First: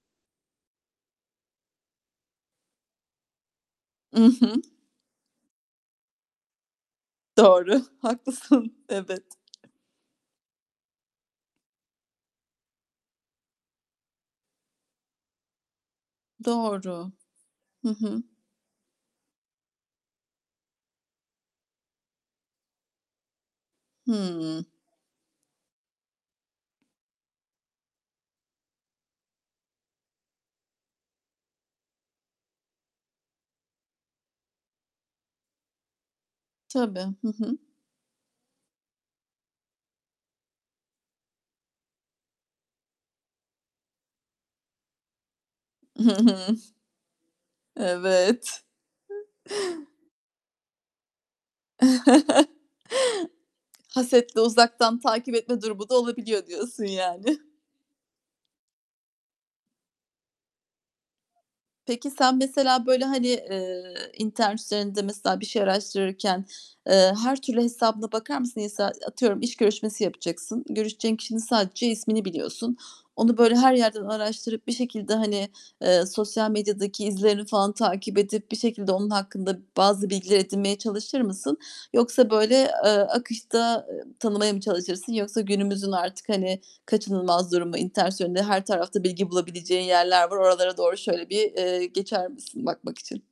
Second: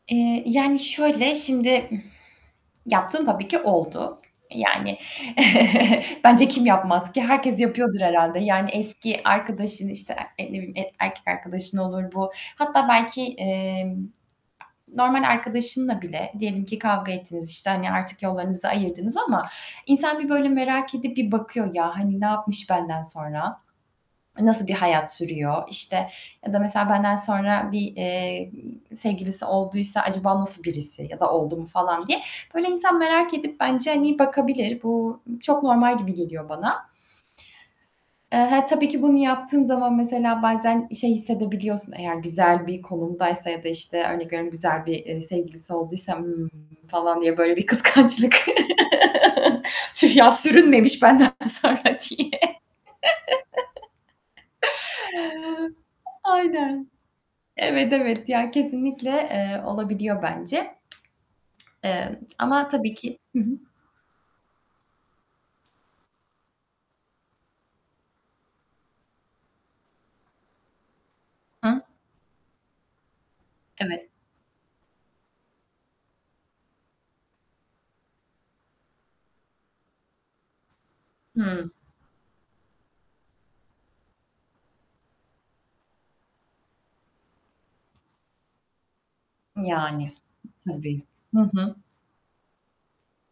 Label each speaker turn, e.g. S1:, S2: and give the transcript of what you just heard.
S1: Eee, yani, şöyle, şimdi, ıh, yaptığım tabii ki
S2: I
S1: oldu.
S2: hı.
S1: Yani bence kim yapmaz ki? Herkes
S2: Doğru,
S1: yapıyordur herhâlde. Yani
S2: haklısın.
S1: eski
S2: Evet.
S1: arkadaşın, işte, e e, ne bileyim erkek arkadaşın olur bu. Hatta belki, emm, normal arkadaşınla bile, diyelim ki kavga
S2: Doğru.
S1: ettiniz, işte,
S2: Hı
S1: hani, artık
S2: hı.
S1: yollarınızı ayırdınız ama insan bir böyle merak edip bir bakıyor ya, hani, "Ne yapmış benden sonra?
S2: Hıı.
S1: Nasıl bir hayat sürüyor?" İşte, ya da, mesela, benden sonra bir, eee, sevgilisi olduysa, "Acaba nasıl birisi?" ya da "Oldu mu?" falan diye. Böyle insan merak edip bence, hani, bakabilir. Bu, ııı, çok normal gibi geliyor bana.
S2: Tabii, hı hı.
S1: Eee, he tabii ki bunu yaptığın zaman, mesela, bazen şey hissedebiliyorsun, eğer güzel bir konumdaysa ya da, işte, örnek veriyorum: Güzel bir, eee, sevgilisi
S2: Hı
S1: olduysa, "Imm..."
S2: hı.
S1: falan diye böyle bir kıskançlık...
S2: Evet.
S1: "Tüh ya! Sürünmemiş benden sonra." diye.
S2: Hasetle uzaktan takip etme durumu da olabiliyor diyorsun
S1: Aynen.
S2: yani.
S1: Evet, evet ya, kesinlikle, eee, olabiliyor bence.
S2: Peki,
S1: Eee,
S2: sen,
S1: ama
S2: mesela,
S1: tabii
S2: böyle,
S1: ki
S2: hani,
S1: Hı hı.
S2: eee, internet üzerinde, mesela, bir şey araştırırken, eee, her türlü hesabına bakar mısın? Mesela atıyorum iş görüşmesi yapacaksın, görüşeceğin kişinin
S1: Hı.
S2: sadece ismini biliyorsun. Onu böyle her yerden
S1: Evet.
S2: araştırıp, bir şekilde, hani, eee, sosyal medyadaki izlerini falan takip edip, bir şekilde onun hakkında bazı bilgiler edinmeye çalışır mısın?
S1: Hıı.
S2: Yoksa böyle, eee, akışta, ııı, tanımaya mı çalışırsın? Yoksa günümüzün artık, hani, kaçınılmaz durumu; internet üzerinde her tarafta bilgi bulabileceğin
S1: Yani,
S2: yerler var. Oralara doğru
S1: tabii.
S2: şöyle
S1: Hı
S2: bir,
S1: hı.
S2: eee, geçer misin bakmak için?